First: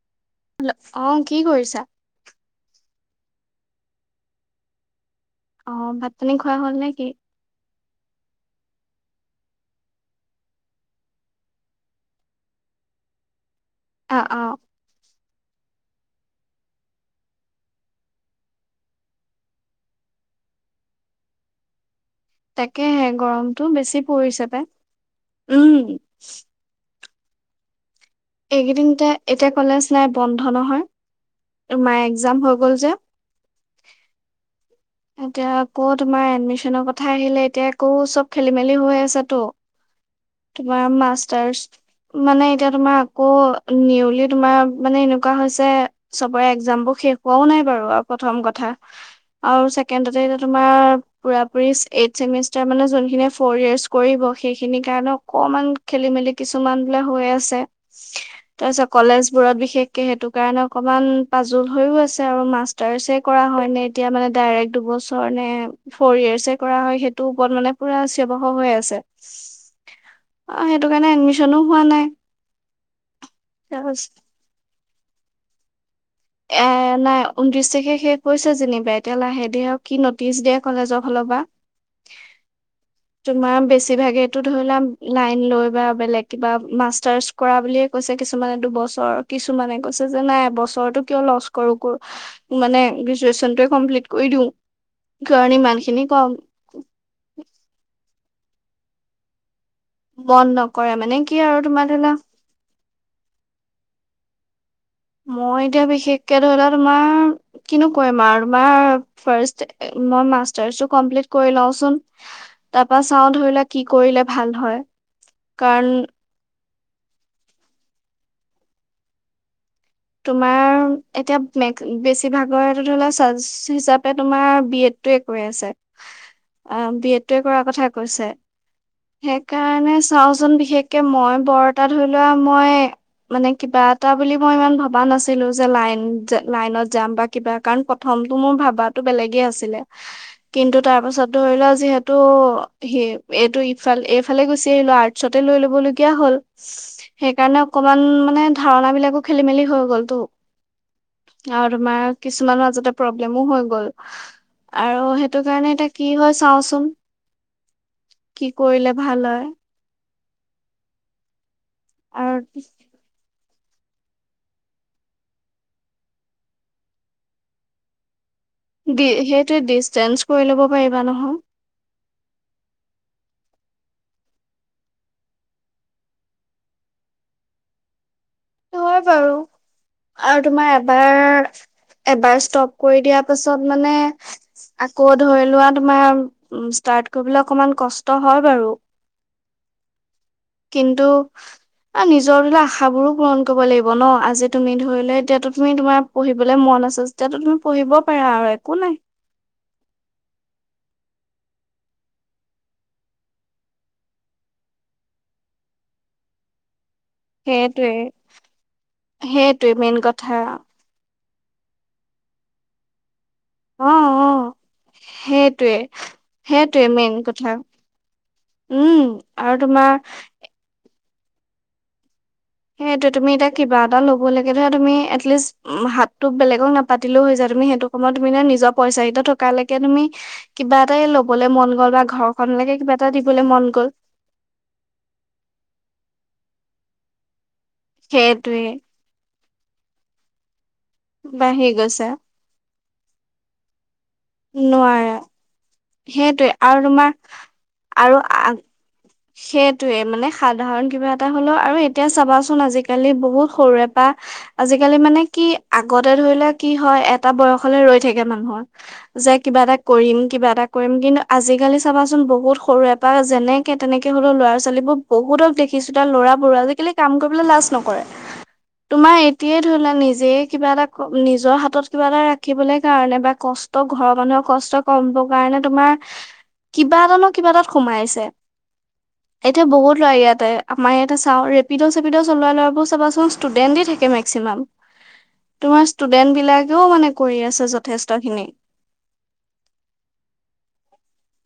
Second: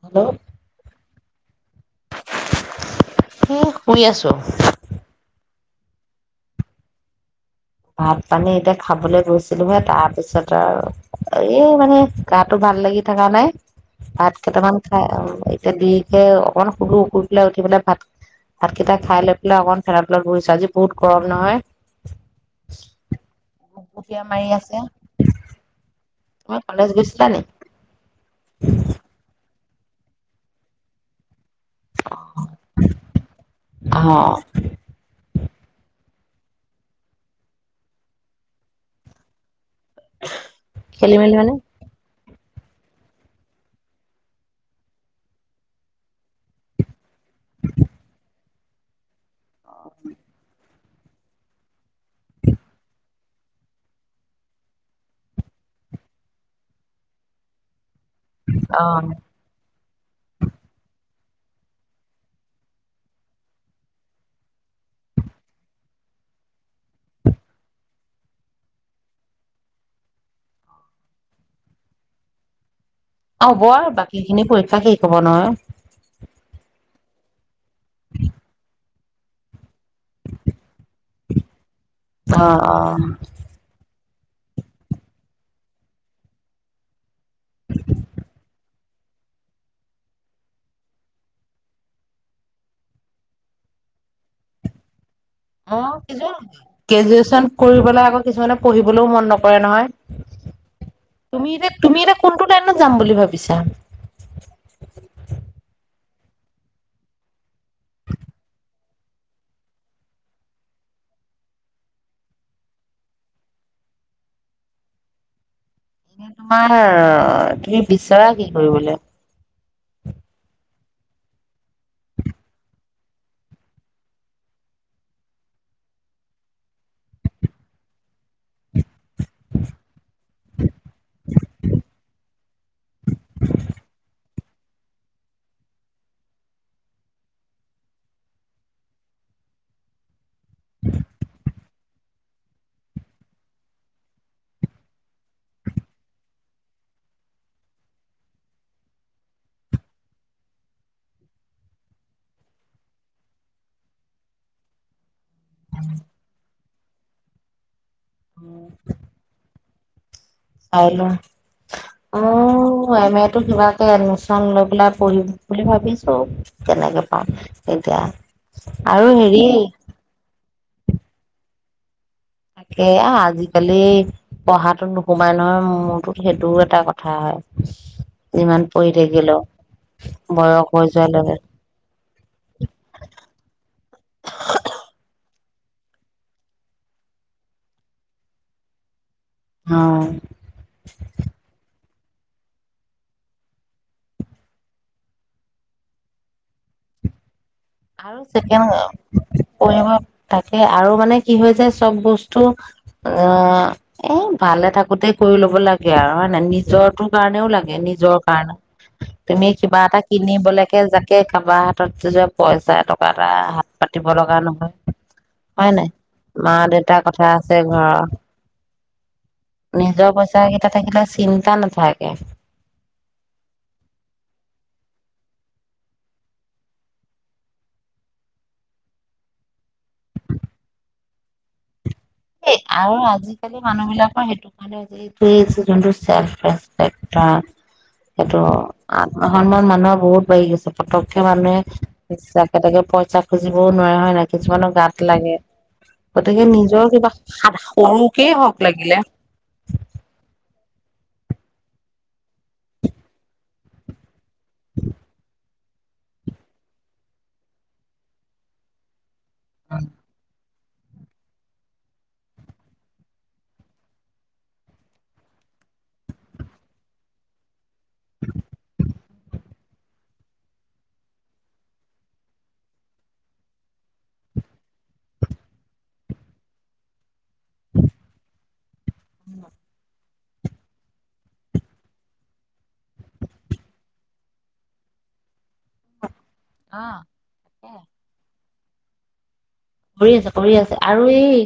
Hello অ কি কৰিছা স শুই আছোঁ অ ভাত পানী খোৱা হল নে কি? ভাত পানী এতিয়া খাবলৈ গৈছিলো হে তাৰপিছত আৰু এই মানে গাটো ভাল লাগি থকা নাই অ অ ভাত কেইটামান খাই এতিয়া দুইকে অকণ শুলু শুই পেলাই উঠি পেলাই ভাত ভাতকেইটা খাই লৈ পেলাই অকমান ফেলাফেলত বইছো আজি বহুত গৰম নহয় তাকেহে গৰমতটো বেছি গুপগুপীয়া পৰিছে ত উম ম পালছ গছ তানে এইকেইদিনতে এতিয়া কলেজ নাই বন্ধ নহয় মায়ে এক্জাম হৈ গল যে অ এতিয়া আকৌ তোমাৰ এডমিশনৰ কথা আহিলে এতিয়া আকৌ চব খেলি মেলি হৈ আছে তো তোমাৰ খেলি মেলি মানে মাষ্টাৰ্চ মানে এতিয়া তোমাৰ আকৌ নিউলি তোমাৰ মানে এনেকুৱা হৈছে চবৰে এক্জাম বোৰ শেষ হোৱাও নাই বাৰু আৰু প্ৰথম কথা কেন ততে এয়া তোমাৰ পুৰা পুৰি এইথ চেমিষ্টাৰ মানে যোনখিনি ফ'ৰ ইয়াৰ্চ কৰিব সেইখিনি কাৰণে অকমান খেলি মেলি কিছুমান বোলে হৈ আছে অ তাৰপিছত কলেজ বোৰত বিশেষ সেইটো কাৰণে অকমান পাজুল হৈয়ও আছে আৰু মাষ্টাৰ্চ কৰা হয় নে এতিয়া মানে ডাইৰেক্ট দুবছৰনে ফৰয়েৰ্চে কৰা হয় খেইটোৰ ওপৰত মানে পোৰা চিঞৰ বাখৰ হৈ আছে অ সেইটোৰ কাৰণে এডমিচ্চনো হোৱা নাই হ'ব আৰু তাৰপিছত বাকী খিনি পৰীক্ষা শেই ক'ব নহয় এ নাই ঊনত্ৰিশ তাৰিখে শেষ কৈছে যেনিবা এতিয়া লাহে দে হক কি নটিচ দিয়ে কলেজক হল পৰা অ অ তোমাৰ বেছিভাগে ধৰি লোৱা লাইন লৈ বা বেলেগ কিবা মাষ্টাৰ্চ কৰা বুলিয়ে কৈছে কিছুমানে দুবছৰ কিছুমানে কৈছে যে নাই বছৰৰতো কিয় লছ কৰো মানে গ্ৰেজুৱচনোৱে কমপ্লিট কৰি দিওঁ কাৰণ অ ইমান খিনি কম গ্ৰেজুৱচন কৰিবলে আগত কিছুমানে পঢ়িবলৈও মন নকৰে ু কটোৱ মন নহয় নকৰে মানে কি তুমি আৰু এতিয়া তোমাৰ ধৰি তুমি লোৱা এতিয়া কোনটো লাইনত যাম বুলি ভাবিছা! হয় মই এতিয়া বিশেষকে ধৰিলৰা তোমাৰ কিনো কৰিম আৰু তোমাৰ ফ্ৰাষ্ট মই মাষ্টাৰ্চো কৰি লওঁ, চাওঁ ধাৰিলৰা কি কৰিলে ভাল হয় কাৰণ হা তুমি বিচৰা কি কৰিবলৈ? তোমাৰ এতিয়া বেছিভাগৰ ধৰিলা হিচাপে তোমাৰ বি এড টোৱে কৰি আছে বি এড টোৱে কৰাৰ কথা কৈছে সেই কাৰণে চাও জন বিশেষ মই বৰটা ধৰি লোৱা মই মানে কিবা এটা বুলি মই ইমান ভাল ভা নাছিলো যেন লাইনত যাম বা কিবা কাৰণ প্ৰথমটো মোৰ ভাবাো বেলেগে আছিলে কিন্তু তাৰ পাছত ধৰিলোৱা যিহেতু সি এইটো ইফাল এইফালে গুচি আহিলো আৰ্টতে লৈ লব লগীয়া হল সেই কাৰণে অকমান মানে ধাৰণা বিলাকো খেলি মেলি হল গৈলটো আৰু তুমাৰ কিছুমান মাজতে প্ৰবলেমু হয় গ'ল আৰু হে সেইটো কাৰণে এয়া কি হয় চাওঁচ কি কৰিলে ভাল হয় আউলো অ আৰু এ মই ত টো কিবা এটা এডমিচন লৈ পেলাই পঢ়িম বুলি ভাবিছো কেনেকে পাওঁ এতিয়া দি আৰু হেৰি সেইটোৱে ডিচটৈঞ্চ কৰি ল'ব পাৰিবা নহয় এয়া আজিকালি পঢ়াতটোত নোসোমাই নহয় মোৰটোত সেইটোও এটা কথা হয় যিমান পঢ়ি হয় বাৰু থাকিলেও আৰু বয়স তোমাৰ হৈ যোৱাৰ লগে এবাৰ এবাৰ ষ্টপ কৰি দিয়াৰ পাছত মানে আকৌ ধৰি লোৱাত তোমাৰ ষ্টাৰ কৰিব অকমান কষ্ট হয় বাৰু আহ কিন্তু আৰু নিজৰ দিলা আশাবোৰো পূৰণ কৰিব লাগিব ন আজি তুমি ধৰি ললে এতিয়াতো তুমি তোমাৰ পঢ়িবলৈ মন আছ তেতিয়াতো তুমি পঢ়িব আৰু পাৰা একো চেকেন্ধ নাই পঢ়ি তাকে আৰু মানে কি হয় যাব চব বস্তু অ এ ভালে থাকোতে কৰি ল'ব লাগে আৰু হয়ে নাই নিজটো নিজৰ কাৰণেও লাগে সেইটোৱে নিজৰ কাৰণে তুমি সেইটোৱে কিবা মেইন এটা কথা কিনিবলৈকে জাকে কাবাৰ হাতত যোৱা পইচা টকা এ হাত অ পাতিব অ লগা নহয় সেইটোৱে হয় নাই মা সেইটোৱে দেউতাৰ মেইন কথা আছে ঘৰৰ উম আৰু তোমাৰ নিজৰ পইচা কেইটা থাকিলে চিন্তা নাথাকে হেইটো তুমি এতিয়া কিবা এটা ল'ব লকে ধৰা তুমি এটলিষ্ট হাতো বেলেগক নাপাতিলেও হৈ য তুমি সেইটো সময়ত তুমি নিজৰ পইচা কিতটা থকালৈকে তুমি কিবা এটাই ল'বলে মন গ'ল বা এই ঘৰখনলৈকে কিবা আৰু এটা দিবলৈ আজিকালি মন গ'ল মানুহ বিলাকৰ সেইটো কাৰণে এইটোই এক্সিদেনটো চেল ফেচ একটা সেইটো সেইটোৱে আ সন্মান মানুহ বহুত বাঢ়ি গৈছে পতকে বাঢ়ি গৈছে মানুহে যাকে তাকে পইচা খোজ দিবওঁ নোৱাৰে হয় না কিছুমানৰ গাত নোৱাৰা লাগে গতিকে সেইটোৱে আৰু নিজৰ তোমাৰ কিবা সৰুকেই আৰু হওক লাগিলে সেইটোয়ে মানে সাধাৰণ কিবা এটা হ'লেও আৰু এতিয়া চাবাচোন আজিকালি বহুত সৰুৰে পৰা আজিকালি মানে কি আগতে ধৰিলে কি হয়, এটা বয়সলে ৰৈ থাকে মানুহৰ। যে কিবা এটা কৰিম কিবা এটা কৰিম কিন্তু আজিকালি চাবাচোন বহুত সৰু এপৰা যেনে তেনেকে হলেও ল'ৰা ছোৱালীবোৰ বহুতক দেখিছো তাৰ লৰাবোৰ আজিকালি কাম কৰিবলৈ লাজ নক তোমাৰ এতিয়া নিজে কিবা এটা নিজৰ হাতত কিবা এটা ৰাখিবলৈ কাৰণে বা কষ্ট ঘৰৰ মানুহৰ কষ্ট কম হৱ কাৰণে তোমাৰ কিবা এটা কিবা এটাত সোমাইছে। এতিয়া বহুত ইয়াতে আমাৰ ইয়াতে চাওঁ ৰেপিড চেপিড চলোৱা ল'ৰাবোৰ চাবাচোন ষ্টুডেণ্টে থাকে মেক্সিমাম। তোমাৰ ষ্টুডেন্ট বিলাকেও মানে কৰি আছে যথেষ্ট খিনি। কৰি আছে কৰি আছে আৰু এই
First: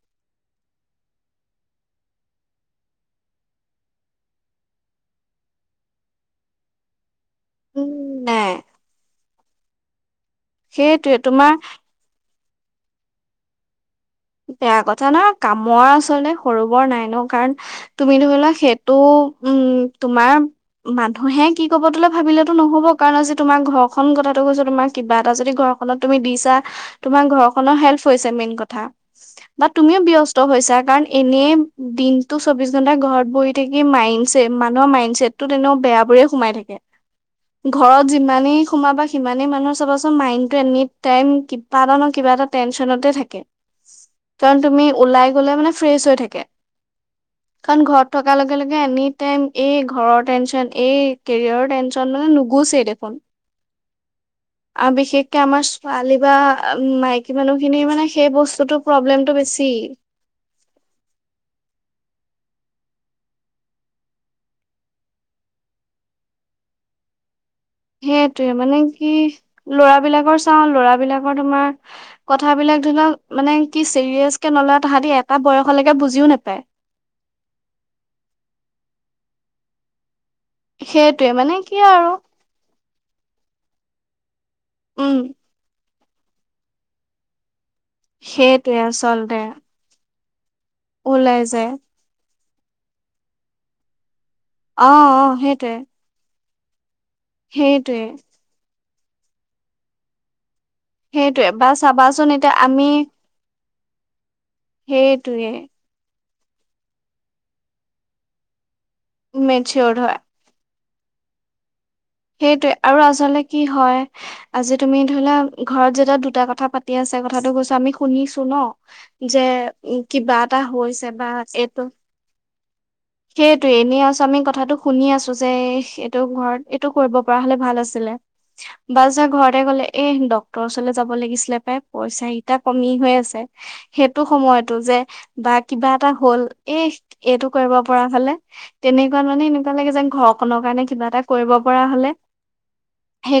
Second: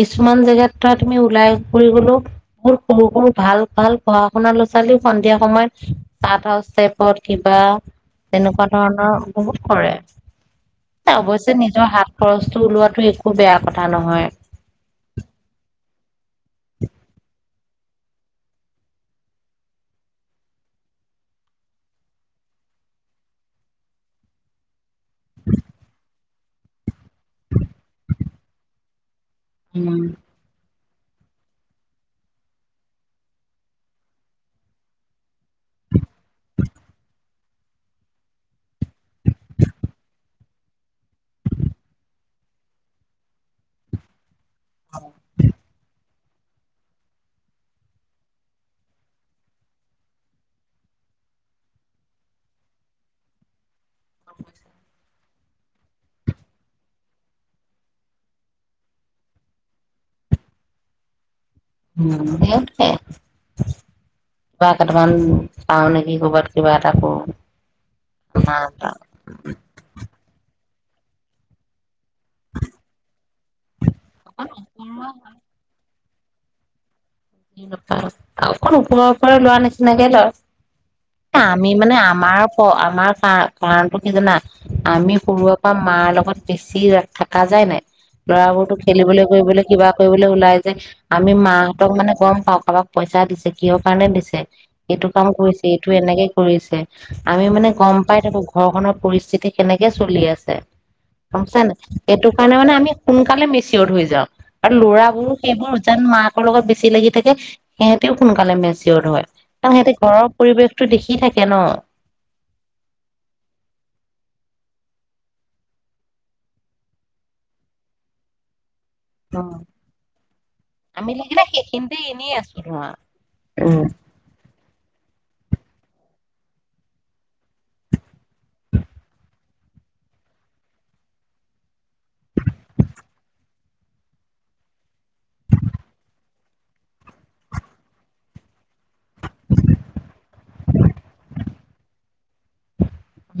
কিছুমান জেগা তাত তুমি ওলাই ফুৰি গলো বহুত সৰু সৰু ভাল ভাল পঢ়া শুনা ল'ৰা ছোৱালী সন্ধিয়া সময়ত চাট হাউচ টাইপত কিবা উম নাই তেনেকুৱা ধৰণৰ বহুত কৰে। সেইটোৱে তোমাৰ অৱশ্যে নিজৰ হাত খৰচ বস্তু ওলোৱাটো একো বেয়া কথা নহয়। বেয়া কথা ন কামৰ আচলতে সৰু বৰ নাই ন কাৰণ তুমি ধৰি লোৱা সেইটো উম তোমাৰ মানুহে কি কব তোলে ভাবিলেতো নহব কাৰণ আজি তোমাৰ ঘৰখন কথাটো কৈছো তোমাৰ কিবা এটা যদি ঘৰখনত তুমি দি তোমাৰ ঘৰখনৰ হেল্প হৈছে মেইন কথা। বা তুমিও উম ব্যস্ত হৈছা। কাৰণ এনেই দিনতটো চৌবিশ ঘন্টা ঘৰত বহি থাকি মাইণ্ড মানুহৰ মাইণ্ড চছেট টো তেনেও বেয়া বোৰে সোমাই থাকে ঘৰত যিমানেই সোমাবা সিমানেই মানুহৰ চাবাচোন মাইণ্ডটো এনি টাইম কিবা এটা ন কিবা এটা টেনচনতে থাকে। কাৰণ তুমি ওলাই গলে মানে ফ্ৰেচ হৈ থাকে। কাৰণ ঘৰত থকাৰ লগে লগে এনি টাইম এই ঘৰৰ টেনচন এই কেৰিয়াৰৰ টেনচন মানে নুগুছেই দেখোন। অ বিশেষকে আমাৰ ছোৱালী বা মাইকী মানুহখিনিৰ মানে সেই বস্তুটোৰ প্ৰব্লেমটো বেছি। উ [unintelligible] সেইে কিবা কেইটামান পাও নেকি কৰ'বাত কিবা এটা কৰো। সেইতোয়ে মানে কি ল'ৰা বিলাকৰ চাওঁ ল'ৰা বিলাকৰ তোমাৰ কথাবিলাক ধৰি লক মানে কি চিৰিয়াচ কে নলয় তাহাঁতি এটা বয়স লেকে বুজিও নোপায়। অকণ ওপৰৰ ওপৰ লোৱাৰ নিচিনাকে সেইটোৱে লয়। আমি কি মানে আৰু আমাৰ আমাৰ কাৰ কি জানা আমি উম সৰুৱা পা মাৰ লগত বেছি ৰা থাকা যায় নাই। লৰাবোৰতো সেইটোৱে খেলিবলৈ আচলতে কৰিবলৈ কিবা কৰিবলৈ ওলাই। যে আমি ওলাই যায় মাহঁতক মানে গম পাওঁ কাৰোবাক পইচা দিছে? কিহৰ কাৰণে দিছে? অ এইটো অ কাম কৰিছে, সেইটোৱে এইটো এনেকে কৰিছে। আমি মানে গম সেইটোৱে পাই থাকো ঘৰখনত পৰিস্থিতি কেনেকে চলি আছে। সেইটোৱে শুনচানে বা নাই চাবাচোন সেইটো এতিয়া কাৰণে মানে আমি সোনকালে মি চিয়াত হৈ যাও, আৰু ল'ৰাবোৰো সেইটোৱে সেইবোৰ যেন মাক লগত বেছি লাগি থাকে সিহঁতেও সোনকালে মেচ য়ড হয়, সিহতিতে মেচিয়ৰ্ড ঘৰৰ পৰিৱেশ টো দেখি থাকে ন। সেইটোয়ে আৰু আচলতে কি হয় আজি তুমি ধৰিলোৱা ঘৰত যেতিয়া দুটা কথা পাতি আছে কথাটো কৈছো আমি শুনিছো ন। যে কিবা এটা হৈছে আমি বা লাগিলে এইটো সেইখিনিতে এনেই আছো ধৰা সেইটোৱেই উম এনে আছো আমি কথাটো শুনি আছো যে এইটো ঘৰত, এইটো কৰিব পৰা হলে ভাল আছিল বা যে ঘৰতে গলে এই ডক্তৰৰ ওচৰলৈ যাব লাগিছিলে পাই পইচা কেইটা কমি হৈ আছে সেইটো সময়তো যে বা কিবা এটা হল এ এইটো কৰিব পৰা হলে তেনেকুৱা মানে এনেকুৱা লাগে যেন ঘৰখনৰ কাৰণে কিবা এটা কৰিব পৰা হ'লে।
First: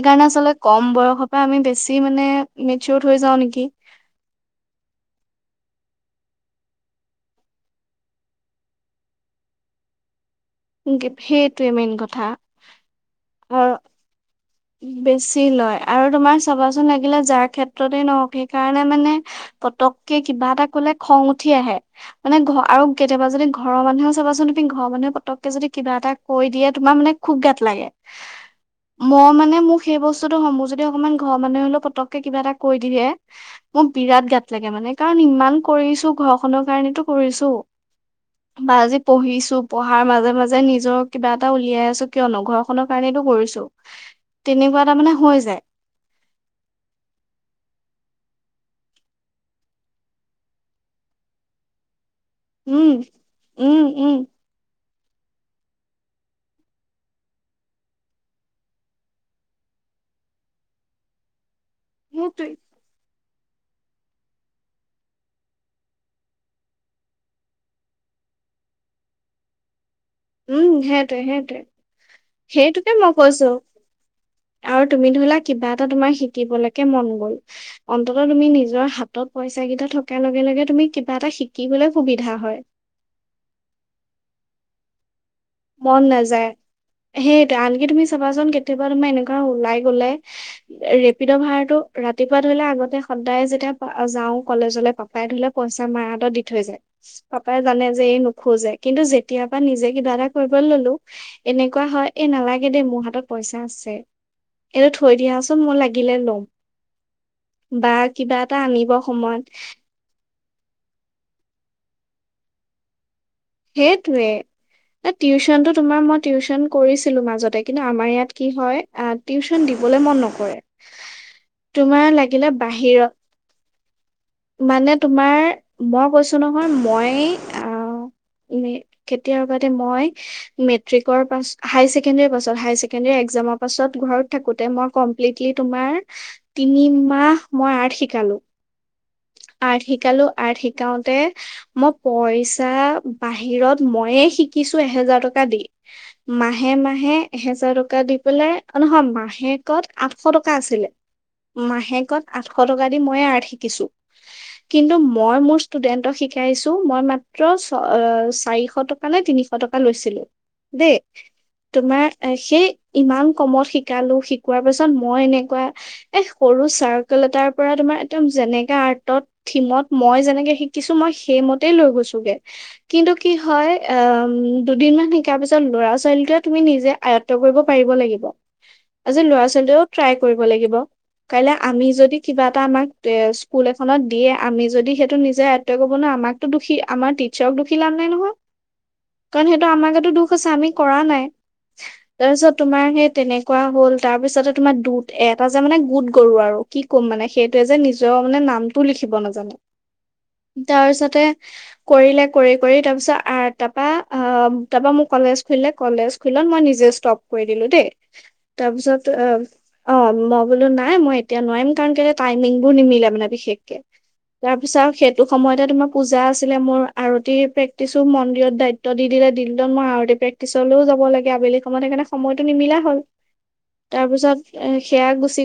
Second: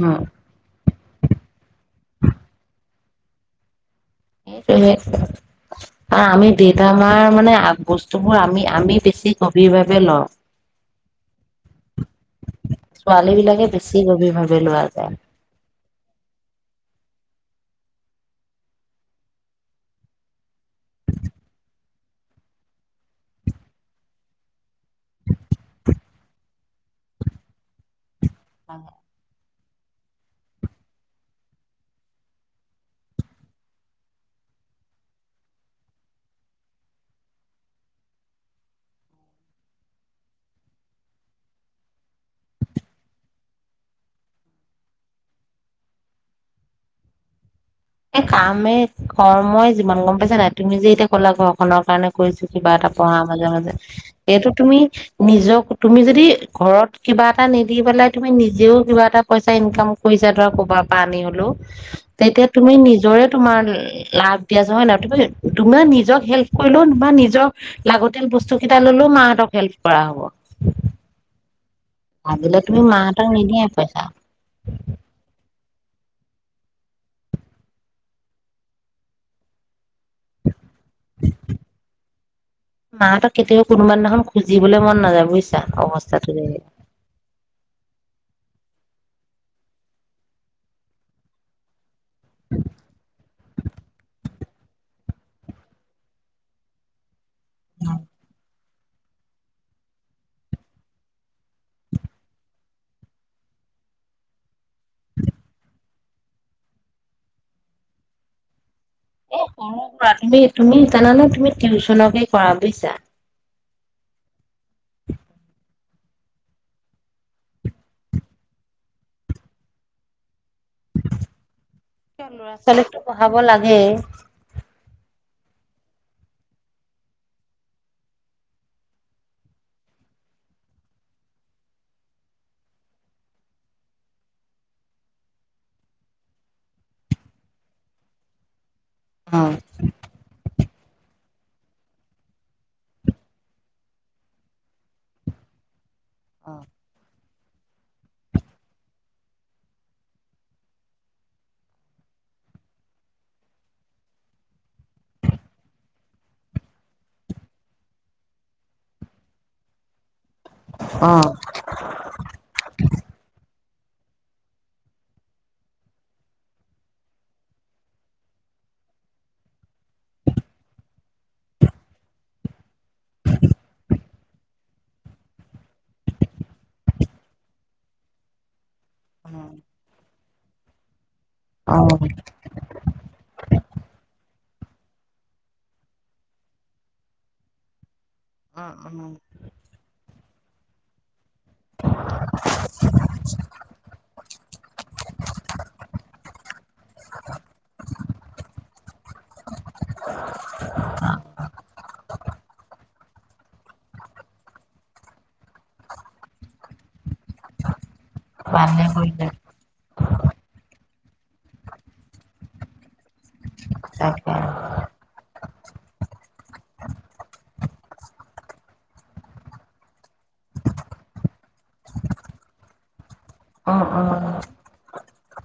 উম, আচলতে কম বয়সৰ পৰা আমি বেছি মানে, মে চিয়দ হৈ যাও নেকি? সেইটোৱেই আৰু আমি দেউতা মাৰ মানে বস্তুবোৰ আমি-আমি বেছি গভীৰভাৱে লওঁ। সেইটোৱে মেইন কথা ছোৱালী বিলাকে বেছি গভীৰ ভাৱে লোৱা আৰু যায় বেছি লয় আৰু তোমাৰ চাবাচোন লাগিলে যাৰ ক্ষেত্ৰতে নহক সেই কাৰণে মানে পতকে কিবা এটা কলে খং উঠি আহে মানে ঘ আৰু কেতিয়াবা যদি ঘৰৰ মানুহেও চাবাচোন তুমি ঘৰৰ মানুহে পতককে যদি কিবা এটা কৈ দিয়ে তোমাৰ মানে খুব গাত লাগে। মই মানে মোক সেই বস্তুটো মোৰ যদি অকমান ঘৰৰ মানুহে হলেও পতককে কিবা এটা কৰি দিয়ে মোৰ বিৰাট গাত লাগে মানে। কাৰণ ইমান কৰিছো ঘৰখনৰ কাৰণেটো কৰিছো বা আজি পঢ়িছো পঢ়াৰ মাজে-মাজে নিজৰ কিবা এটা উলিয়াই আছো কিয়নো ঘৰখনৰ কাৰণেটো কৰিছো। তেনেকুৱা তাৰমানে হৈ যায়। এ কামেই ঘৰ মই যিমান গম পাইছো নাই তুমি যে এতিয়া ক'লা ঘৰখনৰ কাৰণে কৰিছো কিবা এটা উম পঢ়া মাজে-মাজে উম উম এইটো তুমি নিজক তুমি যদি ঘৰত কিবা এটা নিদি পেলাই তুমি নিজেও কিবা এটা পইচা ইনকাম কৰিছা ধৰা কবাৰ পৰা আনি হলেও, তেতিয়া সেইটোৱেই। তুমি নিজৰে তোমাৰ লাভ দিয়া যে হয় নে নাই তুমি তুমি নিজক হেল্প কৰিলেও বা নিজৰ লাগতিয়াল বস্তু কেইটা ললেও মাহঁতক হেল্প কৰা হ'ব উম' সেইটোৱেই-সেইটোৱেই। ভাবিলে তুমি সেইটোকে মই মাহঁতক কৈছো নিদিয়া পইচা আৰু তুমি ধৰিলা কিবা এটা তোমাৰ শিকিবলৈকে মন গ'ল অন্তত তুমি নিজৰ হাতত পইচা কেইটা থকা তাৰ লগে-লগে তুমি কিবা এটা শিকিবলৈ সুবিধা হয়। বোলে মন নাযায় মন অৱস্থাটো এ নাযায়, সেইটো আনকি তুমি চাবাচোন কেতিয়াবা তোমাৰ এনেকুৱা ওলাই গলে ৰেপিড' ভাৰাটো ৰাতিপুৱা ধৰিলে আগতে সদায় যেতিয়া যাওঁ কলেজলে পাপাই ধৰিলে, পইচা মাৰ হাতত দি থৈ যায়। পাপাই জানে যে এই নোখোজে। কিন্তু যেতিয়াৰ পৰা নিজে কিবা এটা কৰিব ললো এনেকুৱা হয় এ নালাগে দেই মোৰ হাতত পইচা আছে, এইটো থৈ দিয়াচোন মই লাগিলে লম বা কিবা এটা আনিব সময়ত [unintelligible] তুমি জানানে তুমি টিউচনকে কৰা বুইছা। সেইটোৱে টিউচনতো তোমাৰ মই টিউচন কৰিছিলো মাজতে কিন্তু আমাৰ ইয়াত কি হয় আহ টিউচন দিবলৈ মন নকৰে। তোমাৰ লাগিলে ল'ৰা ছোৱালীকতো বাহিৰত, পঢ়াব লাগে মানে তু তোমাৰ মই কৈছো নহয় মই, আহ' কেতিয়াবাতে মই মেট্ৰিকৰ পাছ হাই ছেকেণ্ডাৰী পাছত, হাই ছেকেণ্ডাৰী এক্সামৰ পাছত ঘৰত থাকোতে মই কমপ্লিটলি তোমাৰ তিনিমাহ মই আৰ্ট শিকালো। আৰ্ট শিকালো, আৰ্ট শিকাওতে মই পইচা বাহিৰত ময়ে শিকিছো এহেজাৰ টকা দি। মাহে মাহে। এহেজাৰ টকা দি পেলাই, নহয় মাহেকত আঠশ টকা আছিলে, মাহেকত আঠশ টকা দি মইে আৰ্ট শিকিছো। কিন্তু মই মোৰ ষ্টুডেন্টক শিকাইছো মই মাত্ৰ অ' চাৰিশ টকা নে তিনিশ টকা লৈছিলো। দেই, অ তোমাৰ সেই ইমান কমত শি শিকালো, শিকোৱাৰ পাছত মই এনেকুৱা এ সৰু চাৰ্কেল এটাৰ পৰা তোমাৰ একদম যেনেকা আৰ্টত থিমত মই যেনেকে শিকিছো মই সেইমতেই লৈ গৈছোগে। কিন্তু কি হয়, আহ' দুদিনমান শিকাৰ পিছত লৰা ছোৱালীটোৱে তুমি নিজে আয়ত্ব কৰিব পাৰিব লাগিব। আজি লৰা ছোৱালীও ট্ৰাই কৰিব লাগিব। কাইলে আমি অ অ যদি কিবা এটা আমাক এ স্কুল এখনত দিয়ে আমি যদি সেইটো নিজে আয়ত্ব কৰিব নোৱাৰো আমাকতো দুখী, আমাৰ [unintelligible] কাৰণ সেইটো উম, উম। আমাৰ গাটো দু কৈছে আমি কৰা নাই। তাৰপিছত তোমাৰ সেই তেনেকুৱা হল, তাৰ পিছতে তোমাৰ দুট এ এটা যে মানে গোট গৰু আৰু কি ক'ম মানে, সেইটোৱে যে নিজৰ মানে নামটো লিখিব নাজানে। তাৰপিছতে কৰিলে কৰি কৰি তাৰ পিছত আৰ তাৰপা আহ, তাৰপা মোৰ কলেজ খুলিলে কলেজ খুলিলত মই নিজে ষ্টপ কৰি দিলো দেই। ভালে তাৰপিছত কৰিলে অ' অ' মই বোলো নাই নাই মই এতিয়া নোৱাৰিম কাৰণ কে টাইমিং বোৰ নিমিলে মানে বিশেষ তাকে, তাৰ পিছত আৰু সেইটো সময়তে তোমাৰ পূজা আছিলে মোৰ। আৰতি প্ৰেক্টিচো মন্দিৰত দায়িত্ব দি দিলে দিনটো মই আৰতি প্ৰেক্টিচলৈও যাব লাগে আবেলি সময়ত সেইকাৰণে সময়তটো নিমিলা হ'ল। উম, তাৰপিছত উম। এ। সেয়া গোছ।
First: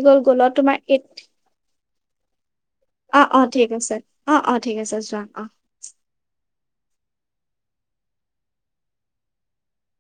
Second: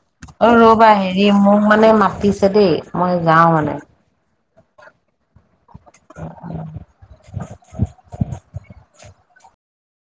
অ ৰবা হেৰি মোক মানে মাতিছে দেই মই অ অ যাও ঠিক মানে। আছে অ অ ঠিক আছে যোৱা অ।